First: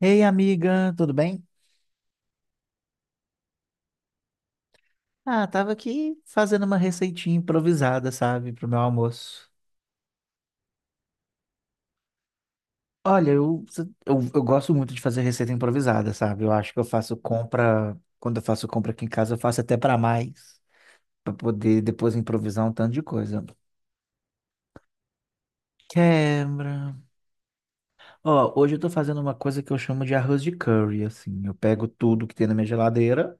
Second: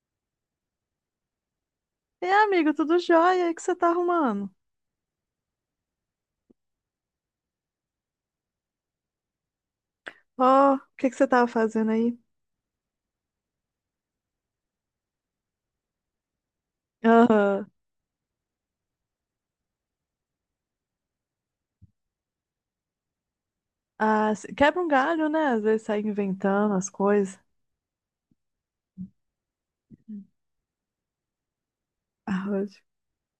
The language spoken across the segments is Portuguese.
Ei, amiga, tudo bem? E amigo, tudo jóia? O que você tá arrumando? Ah, tava aqui fazendo uma receitinha improvisada, sabe, pro meu almoço. Ó, o que você tava fazendo aí? Olha, eu, eu gosto muito de fazer receita improvisada, sabe? Eu acho que eu faço Aham. compra, quando eu faço compra aqui em casa, eu faço até pra mais, pra poder depois improvisar um tanto de coisa. Ah, quebra um galho, né? Às vezes sai inventando as Quebra. coisas. Ó, hoje eu tô fazendo uma coisa que eu chamo de arroz de curry, assim. Eu pego tudo que tem na minha Arroz. geladeira,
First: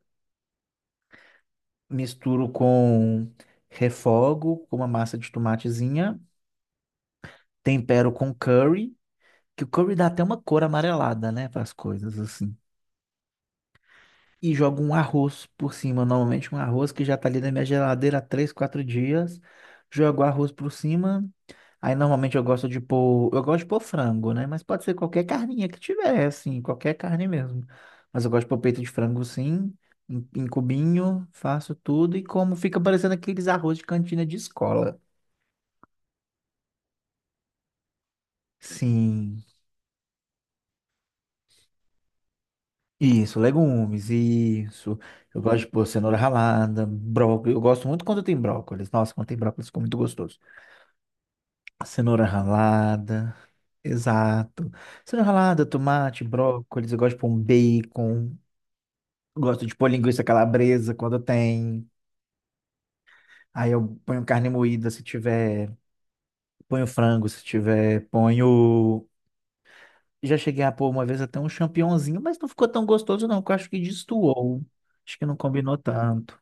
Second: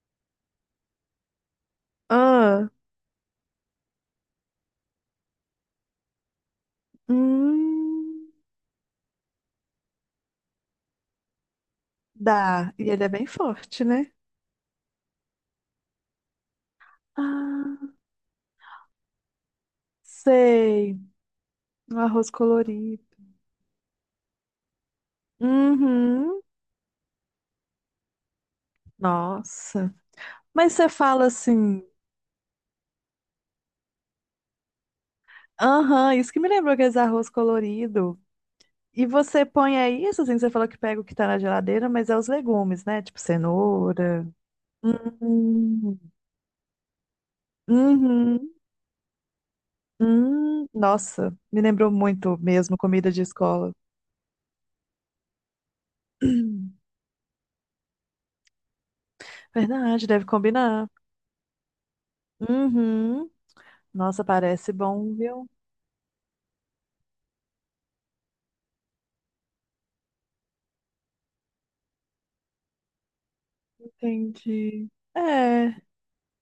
misturo Ah, com refogo, com uma massa de tomatezinha, tempero hum, com curry. Que o curry dá até uma cor amarelada, né, para as coisas, assim. dá. E ele é bem forte, né? E jogo um arroz por cima, normalmente um arroz que já tá ali na minha Ah, geladeira há três, quatro dias. Jogo arroz por sei. cima. Aí Um arroz normalmente eu gosto de colorido. pôr, eu gosto de pôr frango, né? Mas pode ser qualquer carninha que tiver, Uhum. assim, qualquer carne mesmo. Mas eu gosto de pôr peito de frango sim, Nossa. em Mas você cubinho, fala faço assim, tudo e como fica parecendo aqueles arroz de cantina de escola. aham, isso que me lembrou aqueles arroz colorido. E Sim. você põe aí isso, assim, você falou que pega o que tá na geladeira, mas é os legumes, né? Tipo Isso, legumes, cenoura. isso. Eu gosto de pôr Hum, cenoura ralada, brócolis. Eu gosto muito quando tem uhum, brócolis. Nossa, quando tem brócolis fica muito gostoso. hum. Nossa, me lembrou Cenoura muito mesmo comida de ralada, escola. exato. Cenoura ralada, tomate, brócolis. Eu gosto de pôr um bacon. Eu gosto de pôr Verdade, linguiça deve combinar. calabresa quando tem. Uhum. Aí eu ponho Nossa, carne parece moída se bom, viu? tiver. Ponho frango se tiver. Ponho. Já cheguei a pôr uma vez até um champignonzinho, mas não ficou tão gostoso, não, que eu acho que destoou. Entendi. Acho que não É, combinou tanto.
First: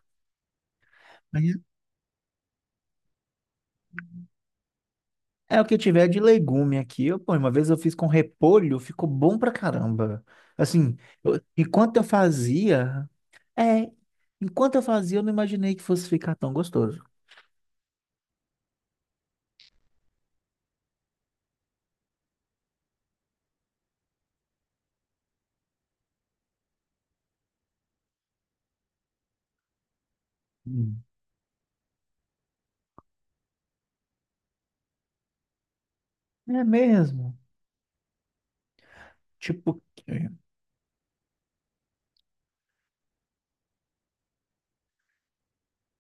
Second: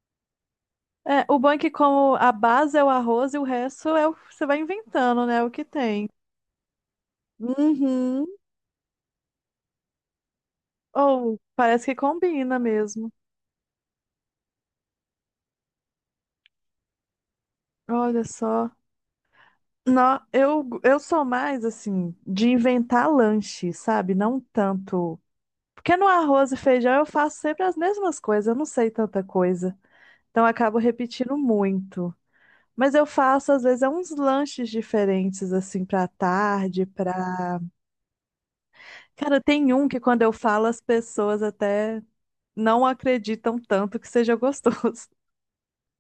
o bom é que como a base é o arroz e o resto é, você vai inventando, né? O É o que que tiver tem. de legume aqui. Eu, pô, uma vez eu fiz com Uhum. repolho, ficou bom pra caramba. Assim, Ou parece enquanto que eu combina fazia, mesmo. é, enquanto eu fazia, eu não imaginei que fosse ficar tão gostoso. Olha só. Não, eu sou mais assim de inventar lanche, sabe? Não tanto. Porque no arroz e feijão eu faço sempre as mesmas coisas, eu não sei tanta coisa. Então eu acabo Hum. repetindo muito. Mas eu faço, às vezes, é uns lanches diferentes, assim, pra É tarde, mesmo. pra. Cara, tem Tipo, um que quando eu falo, as pessoas até não acreditam tanto que seja gostoso.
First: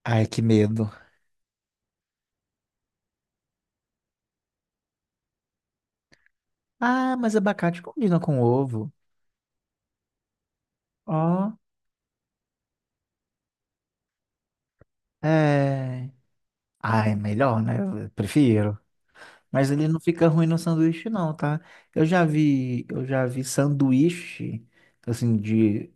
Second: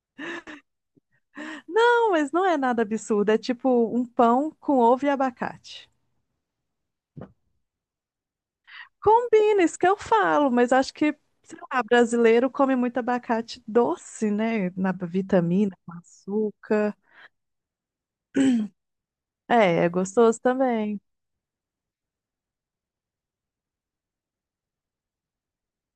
ai, que medo. Não, mas não é nada absurdo. É tipo um pão com ovo e abacate. Ah, mas abacate combina com ovo. Combina, isso que eu falo, mas acho que, Ó, sei lá, brasileiro come muito abacate doce, né? Na vitamina, com é. açúcar. Ai, melhor, né? Eu prefiro. Mas É, ele é não fica gostoso ruim no também. sanduíche, não, tá? Eu já vi sanduíche, assim, de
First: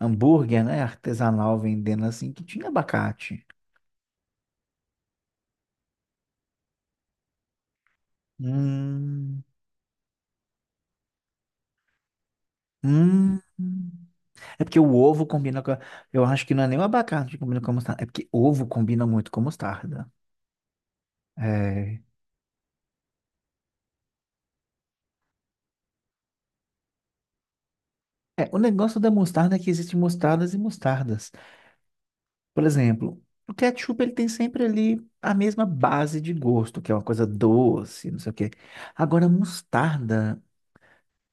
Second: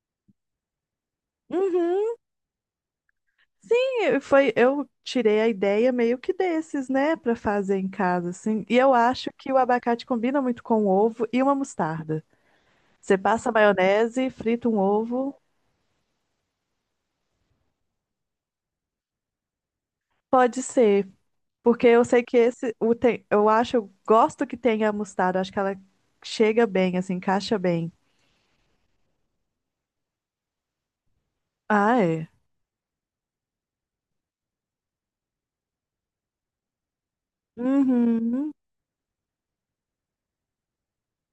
hambúrguer, né? Artesanal vendendo Uhum. assim, que tinha abacate. Sim, foi, eu tirei a ideia meio que desses, né, pra fazer em casa, assim. E eu acho Hum. que o abacate combina muito com ovo e uma mostarda. Você Hum. passa maionese, É frita um porque o ovo ovo, combina com. Eu acho que não é nem o abacate que combina com a mostarda. É porque ovo combina muito com mostarda. pode ser, porque É. eu sei que esse, o tem, eu acho, eu gosto que tenha a mostarda, acho que ela chega bem, assim, encaixa bem. É, o negócio da mostarda é que existem mostardas e mostardas. Ah, é. Por exemplo, o ketchup ele tem sempre ali a mesma base de gosto, que é uma coisa doce, não sei o quê. Uhum. Agora, mostarda,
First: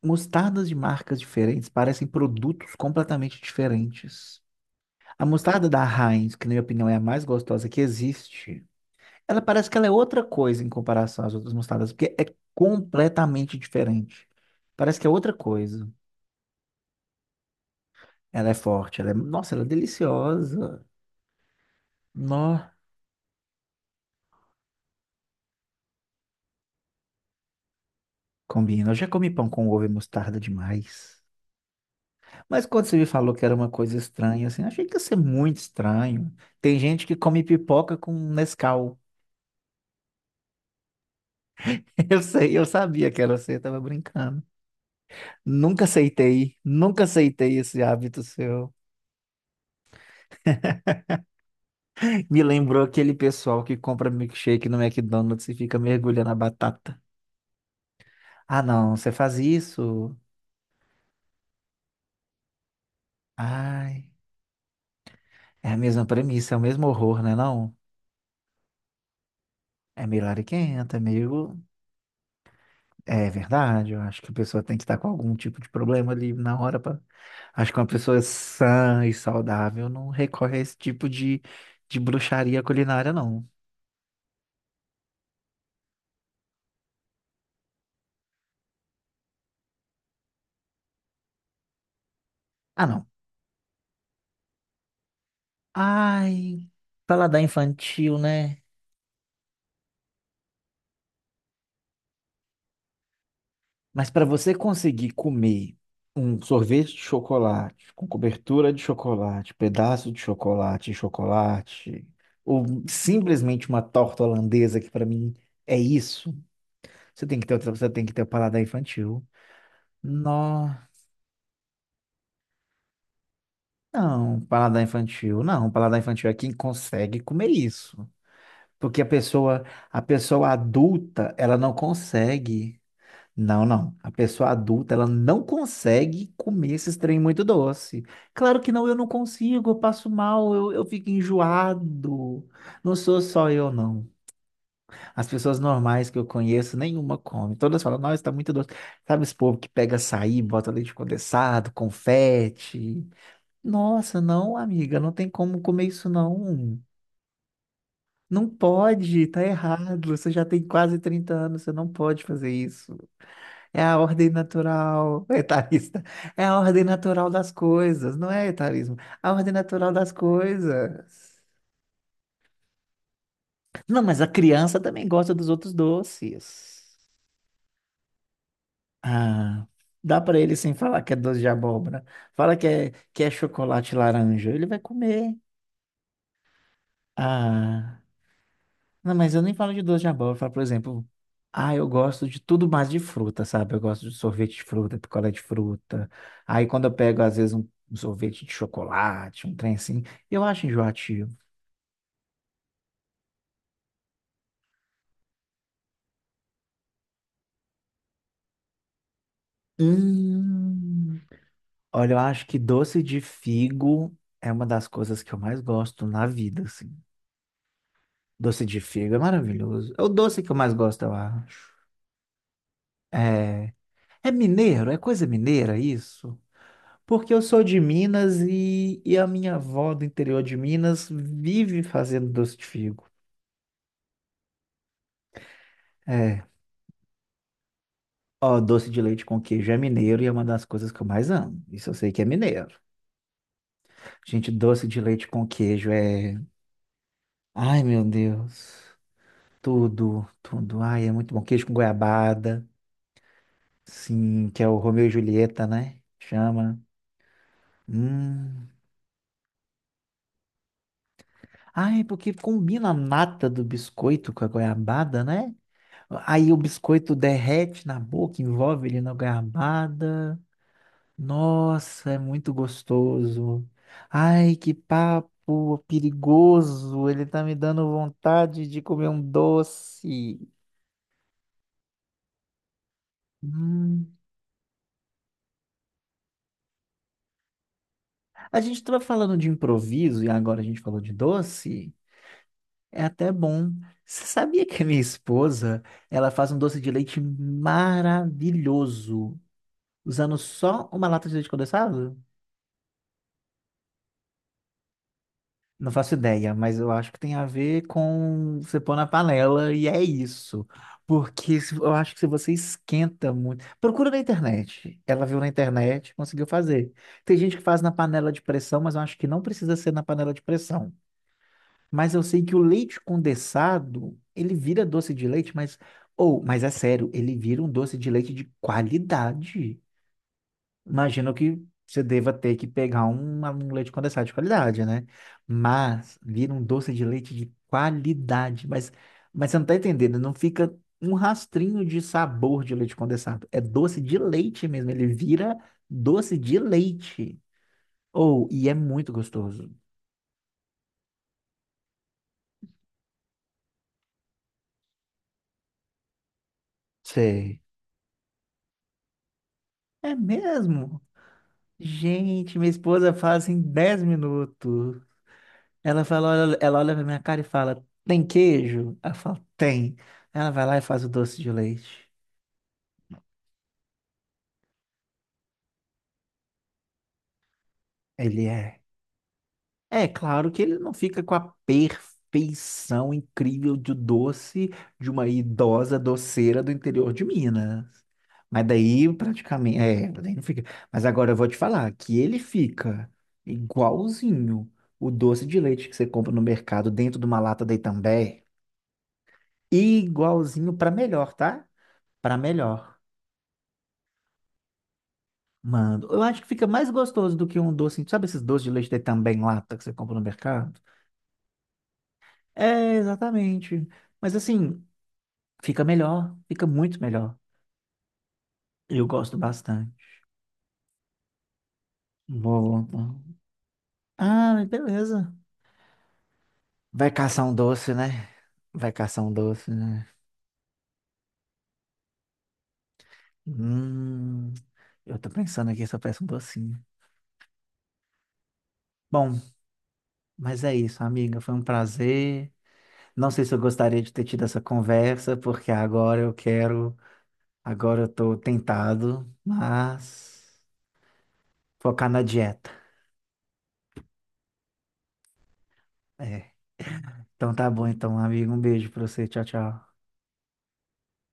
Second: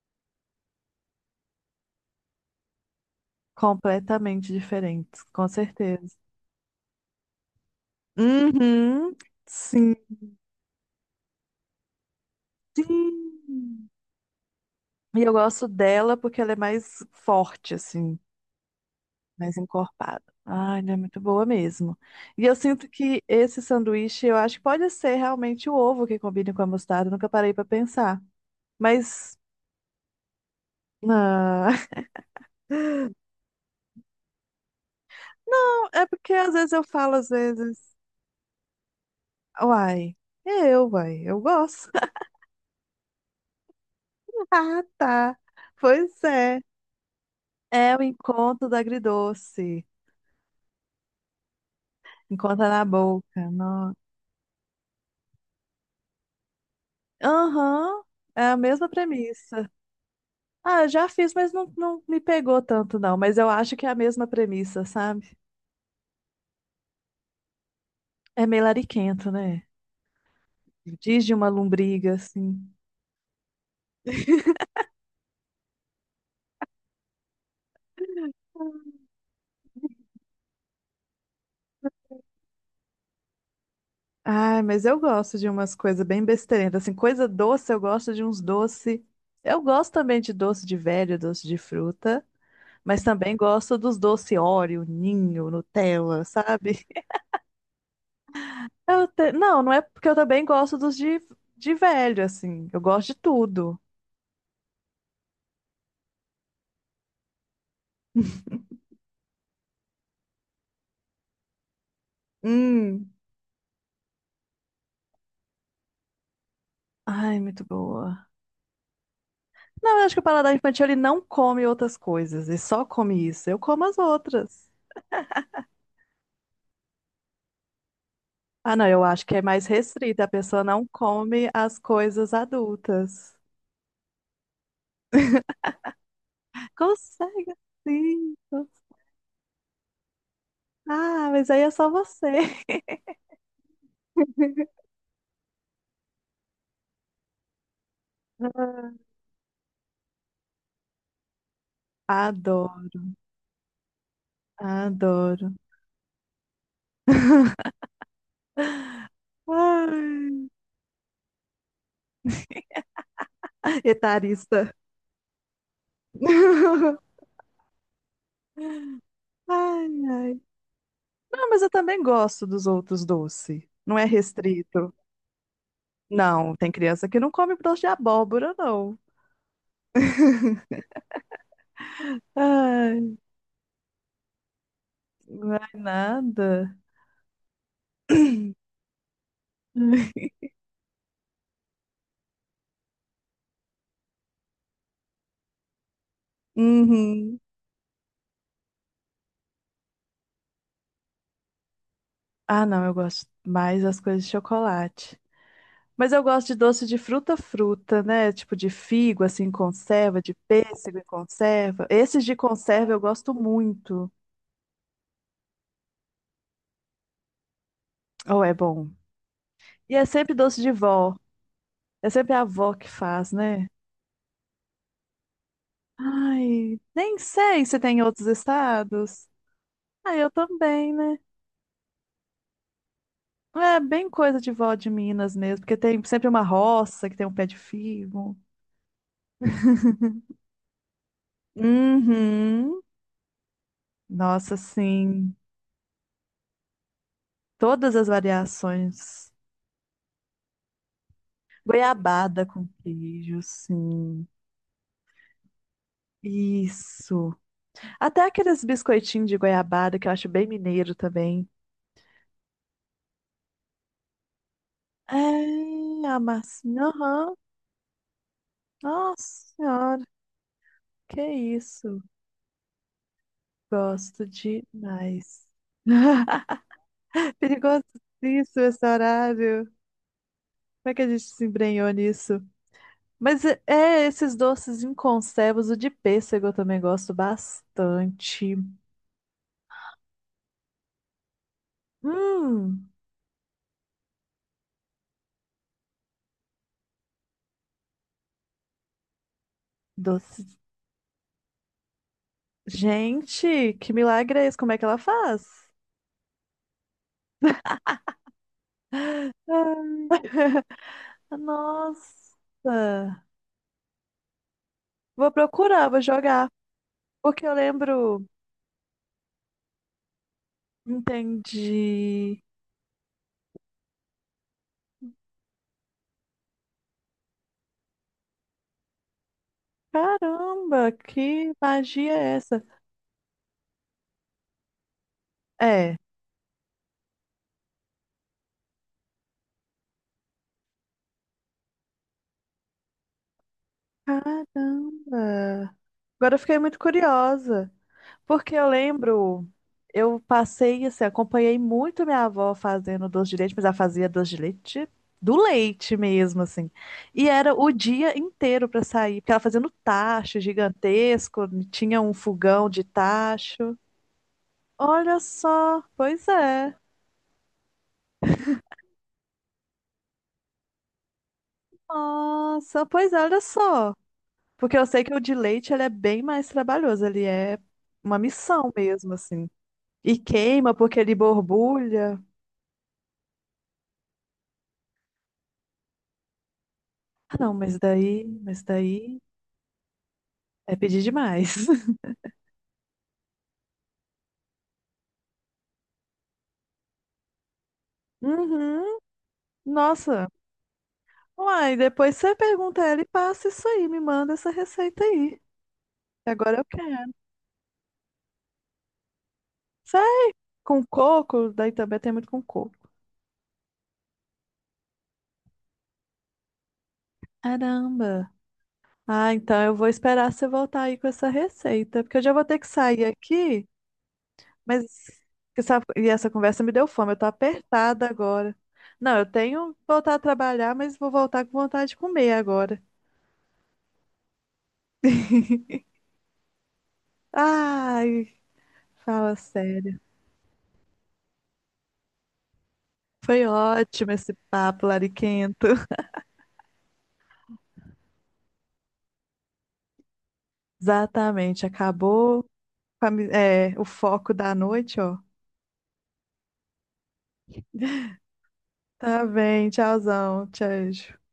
mostardas de marcas diferentes parecem produtos completamente diferentes. Completamente diferentes, A com mostarda da certeza. Heinz, que na minha opinião é a mais gostosa que existe, Uhum. ela parece que ela é Sim. outra coisa em comparação às outras mostardas, porque é completamente Sim. diferente. Parece que é E outra eu gosto coisa. dela porque ela é mais forte, assim, Ela é forte, ela é, nossa, mais ela é encorpada. Ah, deliciosa. ela é muito boa mesmo. E eu Nó, sinto que esse sanduíche, eu acho que pode ser realmente o ovo que combine com a mostarda, nunca parei pra pensar. combina. Eu já comi Mas, pão com ovo e mostarda demais. ah, Mas quando você me falou que era uma coisa estranha, assim, achei que ia ser muito é estranho. porque às vezes Tem eu gente falo, que às come vezes, pipoca com Nescau. uai, uai, eu gosto. Eu sei, eu sabia que era você, eu tava brincando. Ah, tá. Nunca Pois aceitei, é. nunca aceitei esse É o hábito encontro seu. do agridoce. Me Encontra lembrou na aquele boca. pessoal que Não. compra milkshake no McDonald's e fica mergulhando a batata. Aham, é a Ah, mesma não, você faz premissa. isso? Ah, eu já fiz, mas não, não me pegou tanto, não. Mas eu acho que é a Ai, mesma premissa, sabe? é a mesma premissa, é o mesmo horror, né, não? É meio lariquento, né? É meio lariquenta, é Diz de uma meio... lombriga, assim. É verdade, eu acho que a pessoa tem que estar com algum tipo de problema ali na hora pra... Acho que uma pessoa sã e saudável não recorre a esse tipo de bruxaria culinária, não. Ai, mas eu gosto de umas coisas bem besteirentas. Assim, coisa doce, eu gosto de uns doce. Eu gosto também de doce de velho, doce de fruta. Ah, Mas não. também gosto dos doce Oreo, Ninho, Nutella, Ai, sabe? paladar infantil, né? Não, não é porque eu também gosto dos de velho, assim. Eu gosto de tudo. Mas para você conseguir comer um sorvete de chocolate, com cobertura de chocolate, pedaço de chocolate, e chocolate, ou Hum, simplesmente uma torta holandesa, que para mim é isso, você Ai, tem que ter muito outra, você tem que ter o boa. paladar infantil. Não, eu acho que o paladar Nó- infantil ele não come outras coisas, ele só come isso. Eu como as Não, outras. paladar infantil, não, paladar infantil é quem consegue comer isso. Ah, não, Porque eu acho que é mais a restrita, a pessoa pessoa não adulta, come ela não as coisas consegue. adultas. Não, não. A pessoa adulta, ela não consegue comer esses trem muito Consegue doce. sim. Claro que não, eu não consigo, eu passo mal, eu fico Ah, mas aí é só você. enjoado. Não sou só eu, não. As pessoas normais que eu conheço, nenhuma come. Todas falam, nossa, tá muito doce. Sabe esse povo que pega açaí, bota leite condensado, Adoro, confete? Nossa, não, amiga, não tem adoro. como comer isso, não. Não pode, tá errado. Você já Ai, tem quase 30 anos, você não pode fazer isso. É a ordem etarista. natural, etarista. É a ordem natural das coisas, não é etarismo. A ordem Ai, natural das ai. coisas. Não, mas eu também gosto dos outros doces. Não Não, é mas a criança restrito. também gosta dos outros Não, tem doces. criança que não come doce de abóbora, não. Ah, dá para ele sem falar que é doce de abóbora. Fala Ai, que é chocolate laranja, ele vai comer. não é nada. Ah. Não, mas eu nem falo de doce de abóbora. Eu falo, por exemplo, ah, eu gosto de tudo mais de fruta, sabe? Eu gosto de sorvete de fruta, picolé de fruta. Aí quando eu pego, às Uhum. vezes, um sorvete de chocolate, um trem assim, eu acho enjoativo. Ah, não, eu gosto mais das coisas de chocolate. Mas eu gosto de doce de fruta, fruta, né? Tipo de figo, assim, em conserva, de pêssego em Hum. conserva. Olha, eu Esses de acho que conserva eu doce de gosto muito. figo é uma das coisas que eu mais gosto na vida, assim. Oh, é Doce de bom. figo é maravilhoso. E É é o sempre doce que eu doce mais de gosto, eu vó. acho. É sempre a avó que faz, né? É, é mineiro, é coisa mineira isso? Ai, nem Porque eu sou sei se de tem em outros Minas e a estados. minha avó do Ah, eu interior de também, Minas né? vive fazendo doce de figo. É bem coisa de vó de Minas mesmo, porque tem sempre É. uma roça que tem um pé de figo. Ó, doce de leite com queijo é mineiro e é uma das coisas que eu mais amo. Isso eu sei que é mineiro. Uhum. Gente, Nossa, doce de leite sim, com queijo é. Ai, todas meu as Deus. variações. Tudo, tudo. Ai, é muito bom. Queijo com Goiabada goiabada. com queijo, sim. Sim, que é o Romeu e Julieta, né? Chama. Isso. Até aqueles Hum. biscoitinhos de goiabada que eu acho bem mineiro também. Ai, porque combina a nata do biscoito com a goiabada, né? É, a Aí o massinha, biscoito aham. derrete na boca, envolve ele na Nossa senhora, garrabada. que isso. Nossa, é muito gostoso. Gosto Ai, que demais. papo perigoso. Ele tá me dando Perigosíssimo vontade de esse comer um horário. doce. Como é que a gente se embrenhou nisso? Hum. Esses doces em conservas, o de pêssego eu também gosto bastante. A gente estava falando de improviso e agora a gente falou de doce. Hum, É até bom. Você sabia que a minha esposa, ela faz um doce de leite maravilhoso, usando doce. só uma lata de leite condensado? Gente, que milagre é esse? Como é que ela faz? Não faço ideia, mas eu acho que tem a ver com você pôr na panela e é isso. Ah, Porque eu acho que se você nossa. esquenta muito. Procura na internet. Ela Vou viu na procurar, vou internet, conseguiu jogar. fazer. Tem Porque eu gente que faz na lembro. panela de pressão, mas eu acho que não precisa ser na panela de pressão. Mas eu sei Entendi. que o leite condensado, ele vira doce de leite, mas. Ou, mas é sério, ele vira um doce de leite de qualidade. Caramba, Imagino que que você magia deva é ter essa? que pegar um, um leite condensado de qualidade, né? É. Mas vira um doce de leite de qualidade. Mas você não tá entendendo, não fica um rastrinho de sabor de leite condensado. É doce de leite mesmo, ele vira Caramba. Agora doce eu de fiquei muito leite. curiosa. Ou, Porque eu e é muito lembro, gostoso. eu passei, assim, acompanhei muito minha avó fazendo doce de leite, mas ela fazia doce de leite do leite mesmo, assim. E era Sei. o dia inteiro para sair, porque ela fazia no É tacho mesmo? gigantesco, tinha um Gente, fogão minha de esposa faz em tacho. 10 minutos. Olha só, Ela pois fala, é. ela olha pra minha cara e fala, tem queijo? Ela fala, tem. Ela vai lá e faz o doce de leite. Nossa, pois é, olha só. Porque eu sei que o de leite ele é bem mais trabalhoso, ele é uma Ele missão é. mesmo, assim. É E claro que queima ele não porque ele fica com a borbulha. perfeição incrível de doce de uma idosa doceira do interior de Ah, não, Minas. Mas Mas daí daí. praticamente, é, daí não fica. É pedir Mas agora eu vou te demais. falar que ele fica igualzinho o doce de leite que você compra no mercado dentro de uma lata da Itambé, Uhum. Nossa. igualzinho para melhor, tá? Uai, depois você Para pergunta a melhor. ela e passa isso aí, me manda essa receita aí. Mano, eu acho que Agora eu fica mais quero. gostoso do que um doce. Sabe esses doces de leite de também em lata que você compra no Sai mercado? com coco, daí também tem muito com coco. É, exatamente. Mas assim, fica melhor, fica muito melhor. Caramba. Eu Ah, gosto então eu vou bastante. esperar você voltar aí com essa receita, porque eu já vou ter que Boa. sair aqui, Ah, mas mas beleza. E essa conversa me deu Vai fome, eu tô caçar um doce, apertada né? agora. Vai Não, caçar eu um doce, tenho que né? voltar a trabalhar, mas vou voltar com vontade de comer agora. Hum, eu tô pensando aqui se eu peço um docinho. Ai, Bom, fala sério. mas é isso, amiga. Foi um prazer. Não sei Foi se eu gostaria de ótimo ter esse tido essa papo conversa, lariquento. porque agora eu quero. Agora eu tô tentado, mas Exatamente, focar na acabou dieta. com a é, o foco da noite, ó. É. Então tá bom, então, amigo. Um beijo pra Tá você. Tchau, bem, tchau. tchauzão, tchau.